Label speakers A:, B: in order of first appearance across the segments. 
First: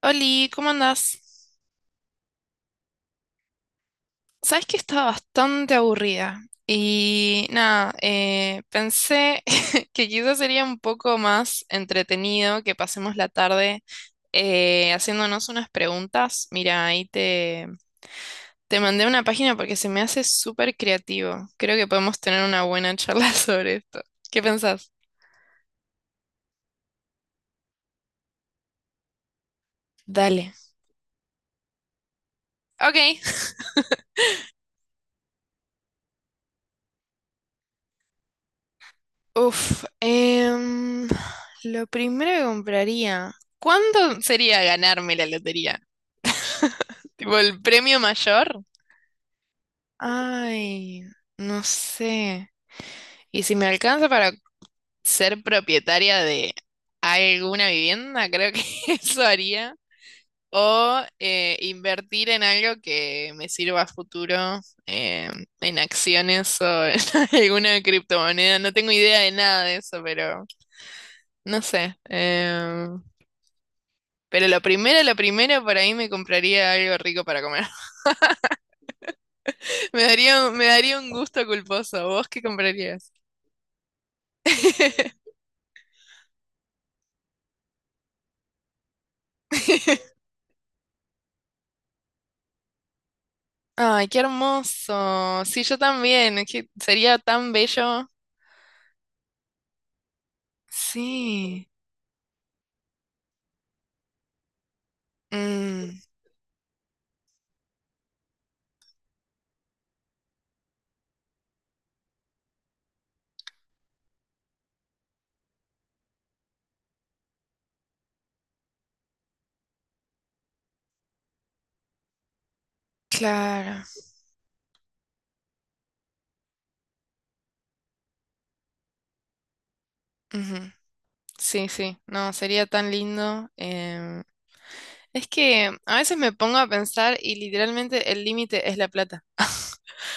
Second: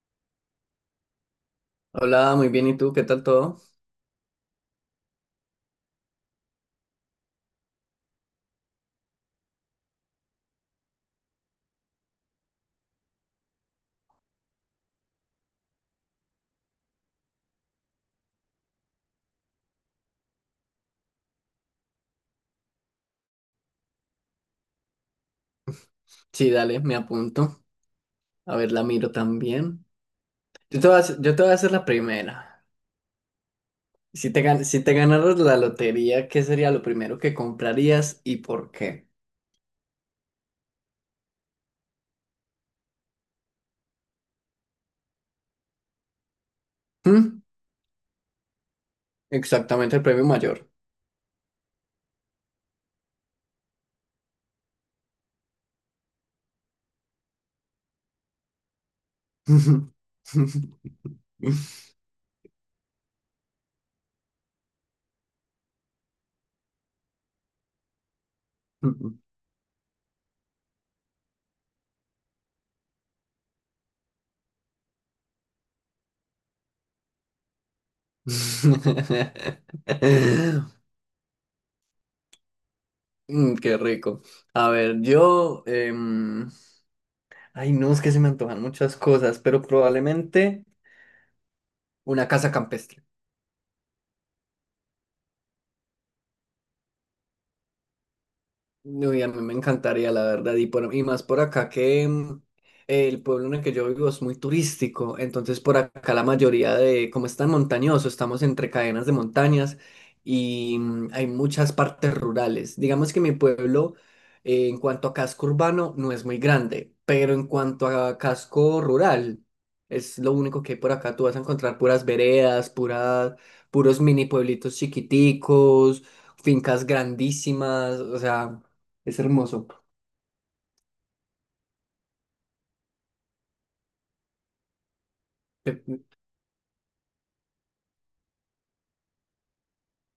A: Oli, ¿cómo andás?
B: Hola, muy bien. ¿Y tú? ¿Qué tal todo?
A: Sabes que estaba bastante aburrida y nada, pensé que quizás sería un poco más entretenido que pasemos la tarde haciéndonos unas preguntas. Mira, te mandé una página porque se me hace súper creativo. Creo que podemos tener una buena charla sobre esto. ¿Qué pensás?
B: Sí, dale, me apunto. A ver, la miro también.
A: Dale.
B: Yo te voy a hacer, yo te voy a hacer la primera.
A: Ok.
B: Si te ganaras la lotería, ¿qué sería lo primero que comprarías y por qué?
A: Uf, em, lo primero que compraría, ¿cuánto sería ganarme la lotería? Tipo
B: ¿Mm?
A: el premio mayor.
B: Exactamente el premio mayor.
A: Ay, no sé. Y si me alcanza para ser propietaria de alguna vivienda, creo que eso haría. O invertir en algo que me sirva a futuro, eh, en acciones o en alguna criptomoneda. No tengo idea de nada de eso, pero. No sé. Pero la primera, por ahí me compraría algo rico para comer. Me daría un gusto culposo. ¿Vos qué comprarías?
B: Mm, qué rico. A ver, yo... ay, no, es que se me antojan muchas cosas, pero probablemente una casa campestre.
A: Ay, qué hermoso. Sí, yo también. Es que sería tan bello.
B: Uy, a mí me encantaría, la verdad, y, y más por
A: Sí.
B: acá que el pueblo en el que yo vivo es muy turístico, entonces por
A: Mm,
B: acá la mayoría de, como es tan montañoso, estamos entre cadenas de montañas y hay muchas partes rurales. Digamos que mi pueblo, en cuanto a casco urbano, no es muy grande, pero en cuanto a casco rural, es lo único que hay por acá, tú vas a encontrar puras veredas, puras,
A: claro.
B: puros mini pueblitos chiquiticos, fincas grandísimas, o sea... Es hermoso.
A: Ujú. Sí, sí. No, sería tan lindo. Es que a
B: Pe-
A: veces me pongo a pensar y literalmente el límite es la plata.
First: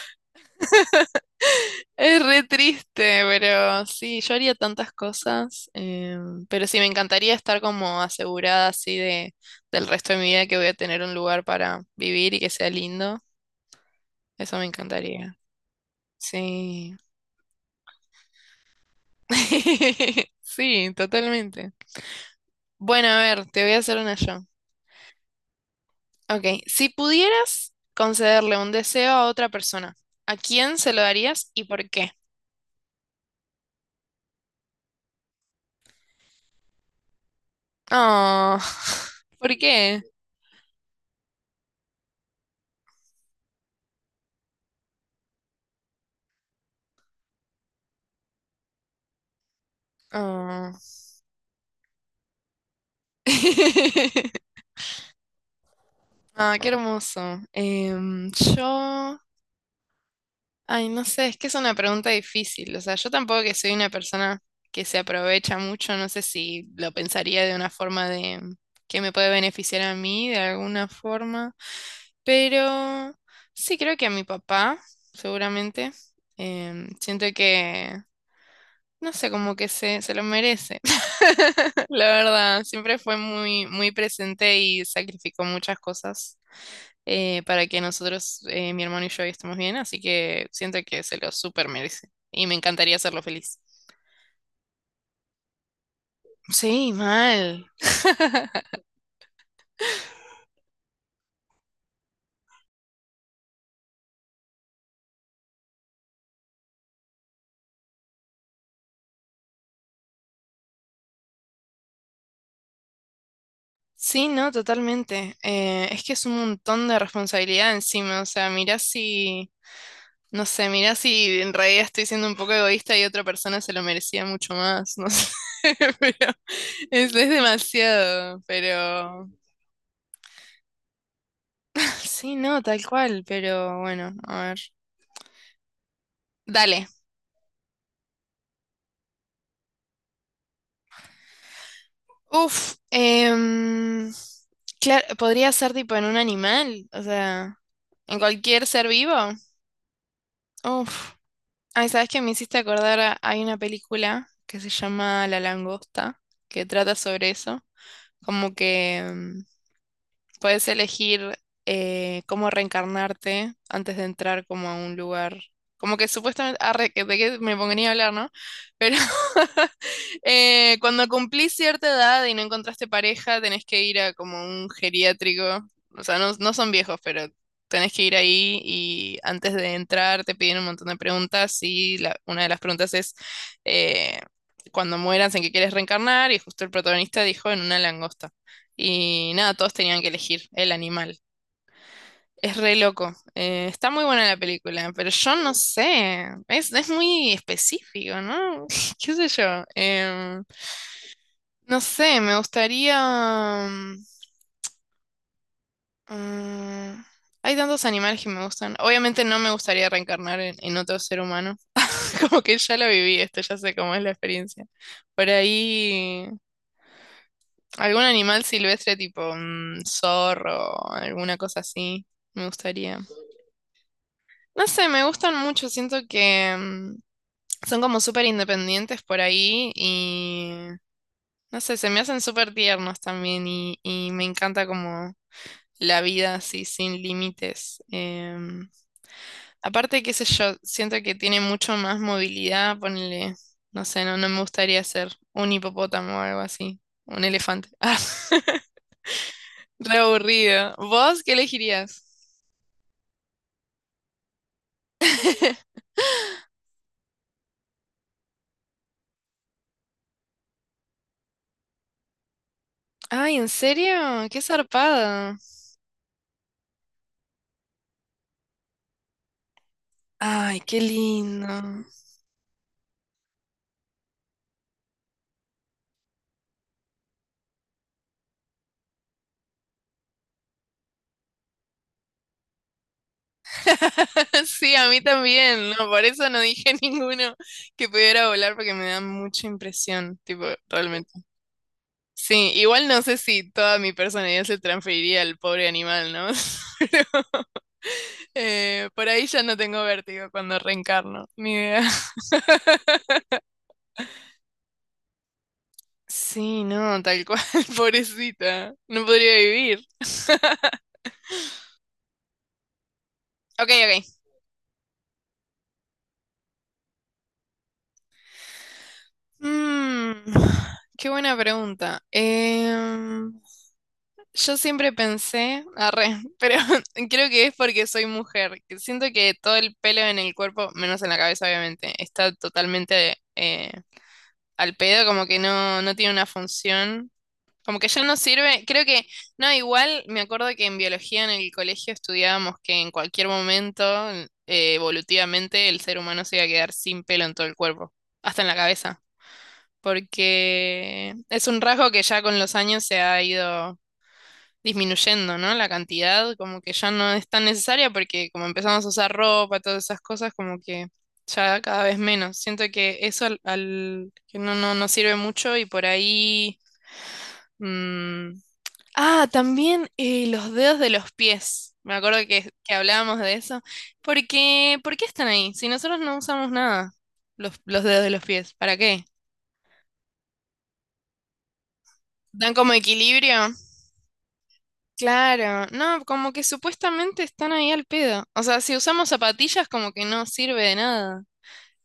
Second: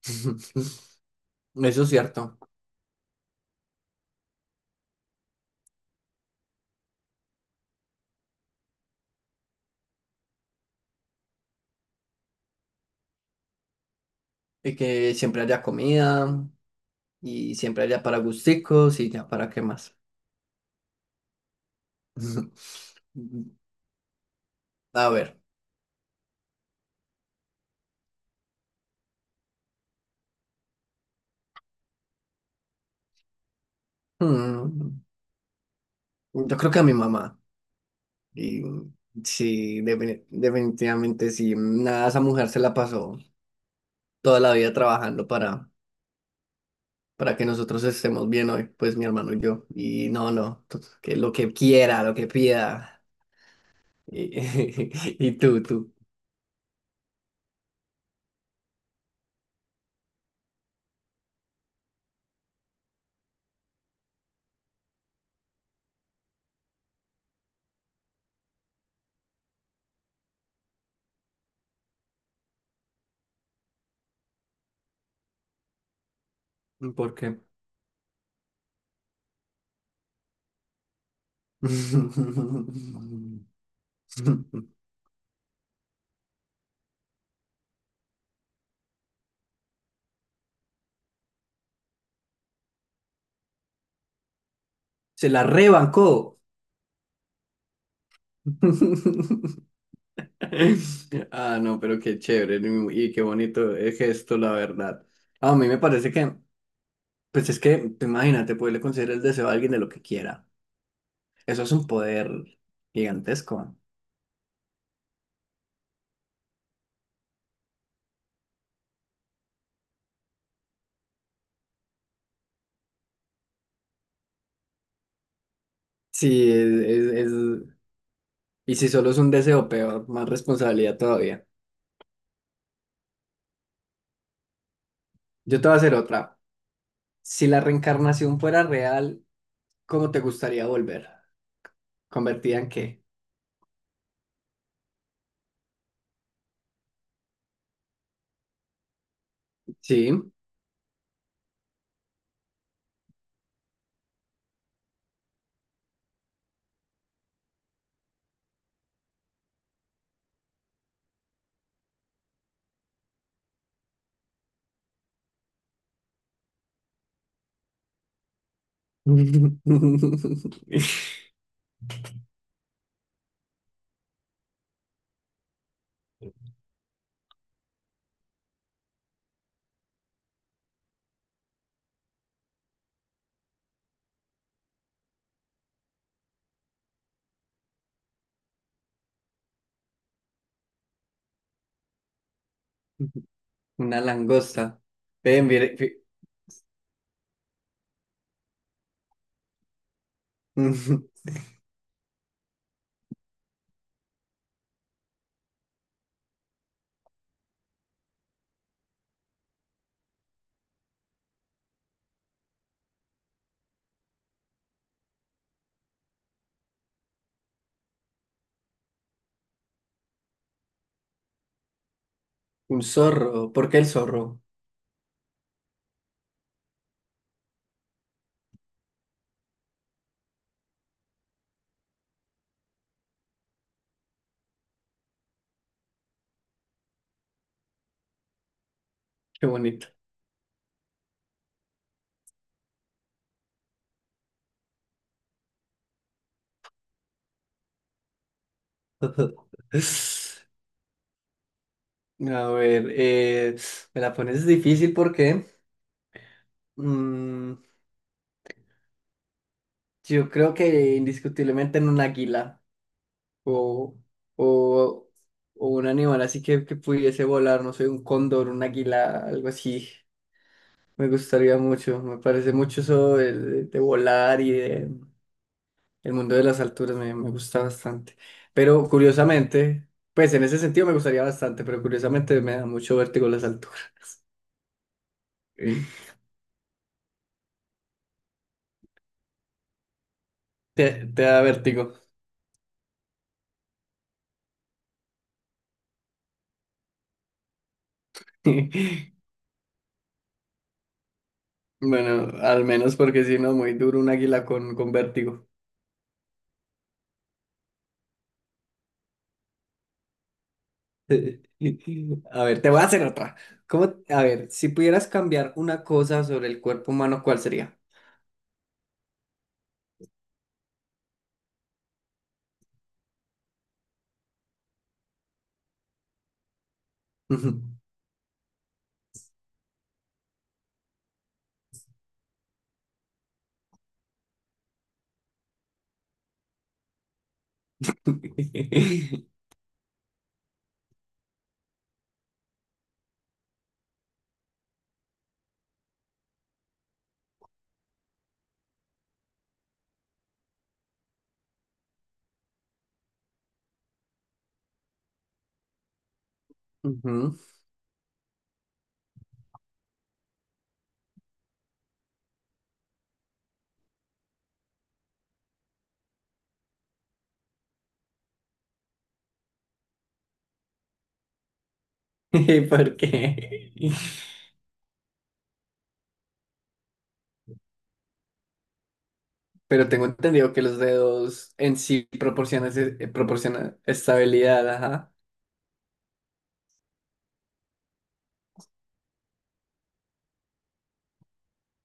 B: Eso es
A: Es
B: cierto.
A: re triste, pero sí, yo haría tantas cosas, pero sí, me encantaría estar como asegurada así del resto de mi vida que voy a tener un lugar para vivir y que sea lindo. Eso me
B: Y que
A: encantaría.
B: siempre haya comida
A: Sí.
B: y siempre haya para gusticos y ya para qué más.
A: Sí, totalmente. Bueno, a ver, te voy a hacer una yo.
B: A ver.
A: Ok, si pudieras concederle un deseo a otra persona, ¿a quién se lo darías y por qué?
B: mm, Yo creo que a mi mamá.
A: Oh.
B: Y
A: ¿Por
B: sí,
A: qué?
B: definitivamente sí. Nada, esa mujer se la pasó toda la vida trabajando para que nosotros estemos bien hoy, pues mi hermano y yo. Y no, no,
A: Oh.
B: que lo que quiera, lo que pida. Y, y tú.
A: Ah, qué hermoso. Em, yo, ay, no sé, es que es una pregunta difícil. O sea, yo tampoco que soy una persona que se aprovecha mucho, no sé si lo pensaría de una forma de que me puede beneficiar a mí de alguna forma, pero sí creo que a mi papá, seguramente. Em,
B: ¿Por
A: siento
B: qué?
A: que, no sé, como que se lo merece. La verdad, siempre fue muy, muy presente y sacrificó muchas cosas para que nosotros, mi hermano y yo, estemos bien, así que siento que se lo súper merece y me encantaría hacerlo feliz.
B: Se la rebancó.
A: Sí, mal.
B: Ah, no, pero qué chévere y qué bonito el gesto, la verdad. Ah, a mí me parece que, pues es que, tú imagínate, poderle conceder el deseo a alguien de lo que quiera. Eso es un poder gigantesco.
A: Sí, no, totalmente. Es que es un montón de responsabilidad encima, o sea, mirá si, no sé, mirá si en realidad estoy siendo un poco egoísta y otra persona se lo merecía mucho más, no sé, pero
B: Sí, es, es-
A: es
B: es-
A: demasiado,
B: Y si solo es
A: pero...
B: un deseo, peor, más responsabilidad todavía.
A: Sí, no, tal cual, pero bueno, a ver.
B: Yo te voy a hacer otra.
A: Dale.
B: Si la reencarnación fuera real, ¿cómo te gustaría volver? ¿Convertida en
A: Uf,
B: qué?
A: em, claro, podría ser tipo en un animal, o sea, en cualquier ser vivo.
B: Sí.
A: Uf, ay, ¿sabes qué me hiciste acordar? Hay una película que se llama La Langosta, que trata sobre eso, como que puedes elegir cómo reencarnarte antes de entrar como a un lugar. Como que supuestamente, arre, de qué me pongo ni a hablar, ¿no? Pero Cuando cumplís cierta edad y no encontraste pareja, tenés que ir a como un geriátrico. O sea, no, no son viejos, pero tenés que ir ahí y antes de entrar te piden un montón de preguntas y una de las preguntas es eh, cuando mueras en qué quieres reencarnar y justo el protagonista dijo en una langosta. Y nada, todos tenían que elegir el animal. Es re loco. Está
B: Una
A: muy buena la
B: langosta.
A: película, pero yo
B: Ven,
A: no
B: mire,
A: sé. Es muy específico, ¿no? ¿Qué sé yo?
B: un
A: No sé, me gustaría... mm, hay tantos animales que me gustan. Obviamente no me gustaría reencarnar en otro ser humano. Como que ya lo viví esto, ya sé cómo es la experiencia. Por ahí, algún animal silvestre tipo zorro, alguna cosa así, me gustaría.
B: zorro. ¿Por qué el zorro?
A: No sé, me gustan mucho, siento que son como súper independientes por ahí y... No sé, se me hacen súper tiernos también y me encanta como la vida así sin límites. Em,
B: Qué bonito.
A: aparte, qué sé yo, siento que tiene mucho más movilidad, ponele, no sé, no me gustaría ser un hipopótamo o algo así, un elefante.
B: A
A: Ah, re aburrido. ¿Vos qué elegirías?
B: ver, me la pones difícil porque mm, yo creo que indiscutiblemente en un águila
A: Ay, ¿en serio?
B: o,
A: Qué
B: o,
A: zarpada.
B: o un animal así que pudiese volar, no sé, un cóndor, un águila, algo así.
A: Ay, qué
B: Me
A: lindo.
B: gustaría mucho, me parece mucho eso de, de volar y de, el mundo de las alturas me, me gusta bastante. Pero curiosamente, pues en ese sentido me gustaría bastante, pero curiosamente me da mucho vértigo las alturas.
A: Sí, a mí también,
B: Sí.
A: no, por eso no dije ninguno que pudiera volar porque me da mucha impresión, tipo,
B: Te
A: realmente.
B: da vértigo.
A: Sí, igual no sé si toda mi personalidad se transferiría al pobre animal, ¿no? Pero, por ahí ya no tengo vértigo cuando reencarno, ni idea.
B: Bueno, al menos porque si no, muy duro un águila con vértigo.
A: Sí, no, tal cual, pobrecita, no podría vivir.
B: A ver, te voy a hacer otra.
A: Ok,
B: ¿Cómo, a
A: ok.
B: ver, si pudieras cambiar una cosa sobre el cuerpo humano, ¿cuál sería?
A: Mm, qué buena pregunta. Em, yo siempre pensé, arre, pero creo que es
B: Ujú.
A: porque soy mujer, que siento que todo el pelo en el cuerpo, menos en la cabeza obviamente, está totalmente al pedo, como que no, no tiene una función. Como que ya no sirve, creo que, no, igual me acuerdo que en biología en el colegio estudiábamos que en cualquier momento, eh, evolutivamente, el ser humano se iba a quedar sin pelo en todo el cuerpo, hasta en la cabeza, porque es un rasgo que ya con los años se ha ido disminuyendo, ¿no? La cantidad como que ya no es tan necesaria porque como empezamos a usar ropa, todas esas cosas, como que ya cada vez menos. Siento que eso que no, no, no sirve mucho y por ahí... mm, ah, también los dedos de los pies. Me acuerdo que
B: ¿Por
A: hablábamos de eso.
B: qué?
A: Porque, ¿por qué están ahí? Si nosotros no usamos nada, los dedos de los pies, ¿para qué?
B: Pero tengo entendido que los dedos en sí
A: ¿Dan
B: proporcionan,
A: como equilibrio?
B: proporcionan estabilidad, ajá.
A: Claro, no, como que supuestamente están ahí al pedo. O sea, si usamos zapatillas como que no sirve de nada.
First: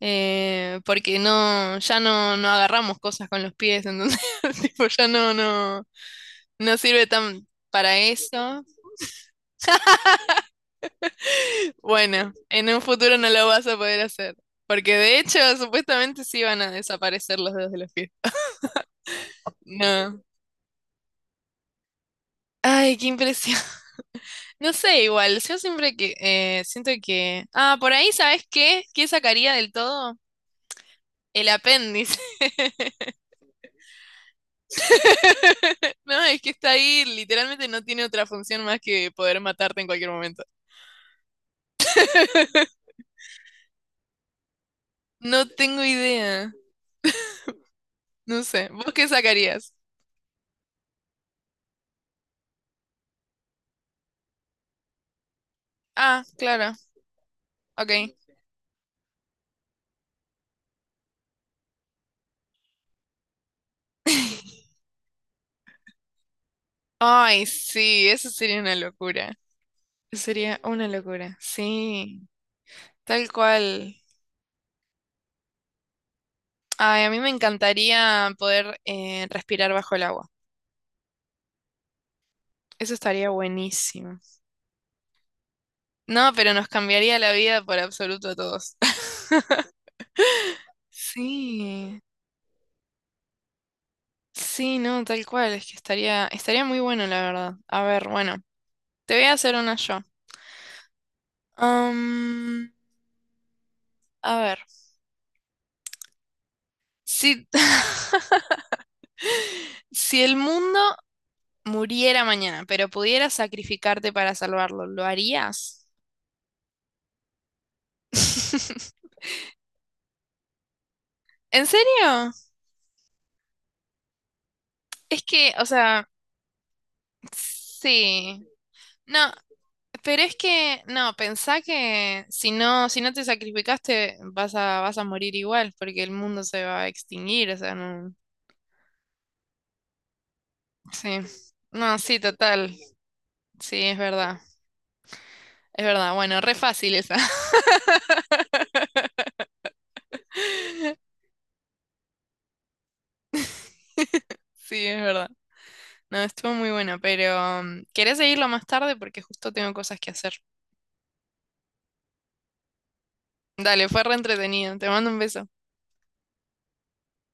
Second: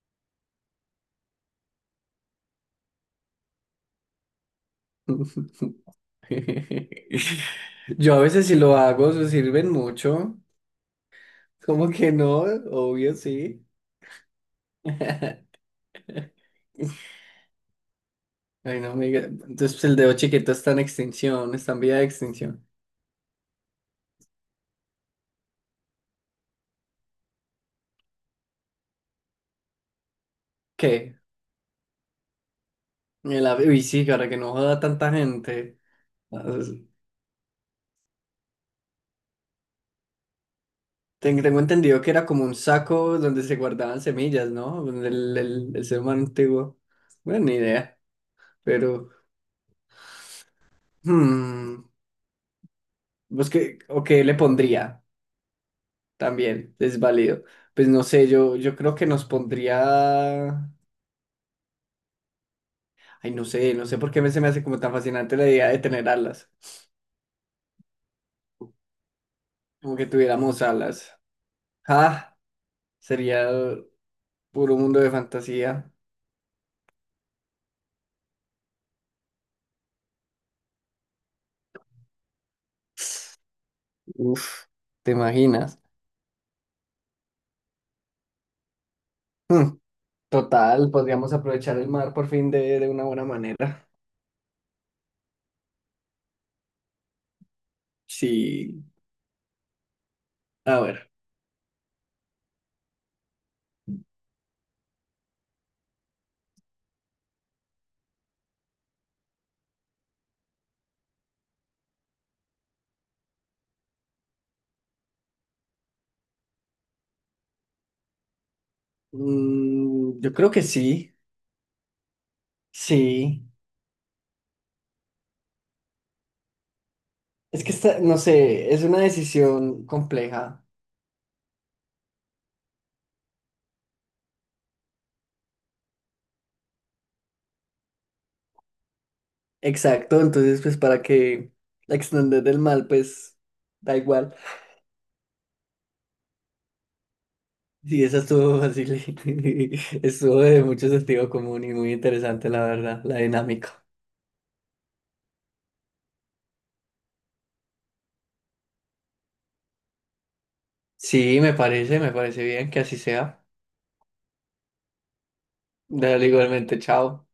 A: Porque no, ya no, no agarramos cosas con los pies, entonces tipo, ya no, no sirve tan para
B: Yo a veces si
A: eso.
B: lo hago, se sirven mucho. ¿Cómo que
A: Bueno,
B: no?
A: en un
B: Obvio,
A: futuro no lo
B: sí.
A: vas a poder hacer. Porque de hecho, supuestamente sí van a desaparecer los dedos de los pies.
B: Ay, no amiga. Entonces pues, el dedo
A: No.
B: chiquito está en extinción, está en vía de extinción.
A: Ay, qué impresión. No sé, igual, yo siempre que siento que. Ah, por ahí, ¿sabes qué? ¿Qué sacaría del todo?
B: ¿Qué?
A: El apéndice.
B: El uy, sí, para que no joda tanta gente.
A: No, es
B: Ah,
A: que está ahí, literalmente no tiene otra función más que poder matarte en cualquier momento.
B: tengo entendido que era como un saco donde se guardaban semillas, ¿no? El,
A: No tengo
B: el ser humano
A: idea.
B: antiguo. Bueno, ni idea.
A: No sé. ¿Vos qué
B: Pero,
A: sacarías?
B: hmm, pues que, o qué le pondría
A: Ah, claro.
B: también, es válido. Pues
A: Ok.
B: no sé, yo creo que nos pondría. Ay, no sé, no sé por qué se me hace como tan fascinante la idea de tener alas.
A: Ay, sí, eso sería una locura.
B: Como que
A: Eso sería
B: tuviéramos
A: una
B: alas.
A: locura. Sí,
B: Ah,
A: tal
B: sería
A: cual.
B: puro mundo de fantasía.
A: Ay, a mí me encantaría poder respirar bajo el agua. Eso estaría buenísimo.
B: Uf, ¿te imaginas?
A: No, pero nos cambiaría la vida por absoluto a todos.
B: Hmm, total, podríamos aprovechar el
A: Sí.
B: mar por fin de una buena manera.
A: Sí, no, tal cual, es que estaría muy bueno, la verdad. A ver, bueno,
B: Sí,
A: te voy a hacer una yo.
B: a ver.
A: Am, a ver, si, si el mundo muriera mañana, pero pudieras sacrificarte para salvarlo, ¿lo harías?
B: Yo creo que sí,
A: ¿En serio?
B: sí.
A: Es que, o sea,
B: Es que está, no
A: sí.
B: sé, es una
A: No,
B: decisión
A: pero es
B: compleja.
A: que, no, pensá que si no, si no te sacrificaste, vas a morir igual, porque el mundo se va a extinguir, o sea, no.
B: Exacto, entonces pues para
A: Sí.
B: que la
A: No, sí,
B: extender del
A: total.
B: mal, pues
A: Sí,
B: da
A: es
B: igual.
A: verdad. Es verdad. Bueno, re fácil esa.
B: Sí, esa estuvo fácil. Estuvo de mucho sentido común y muy interesante, la verdad, la dinámica.
A: Sí, es verdad. No, estuvo muy bueno, pero ¿querés seguirlo más tarde? Porque justo tengo cosas que hacer.
B: Sí, me parece bien que así sea.
A: Dale, fue re entretenido. Te mando un beso.
B: Dale igualmente, chao.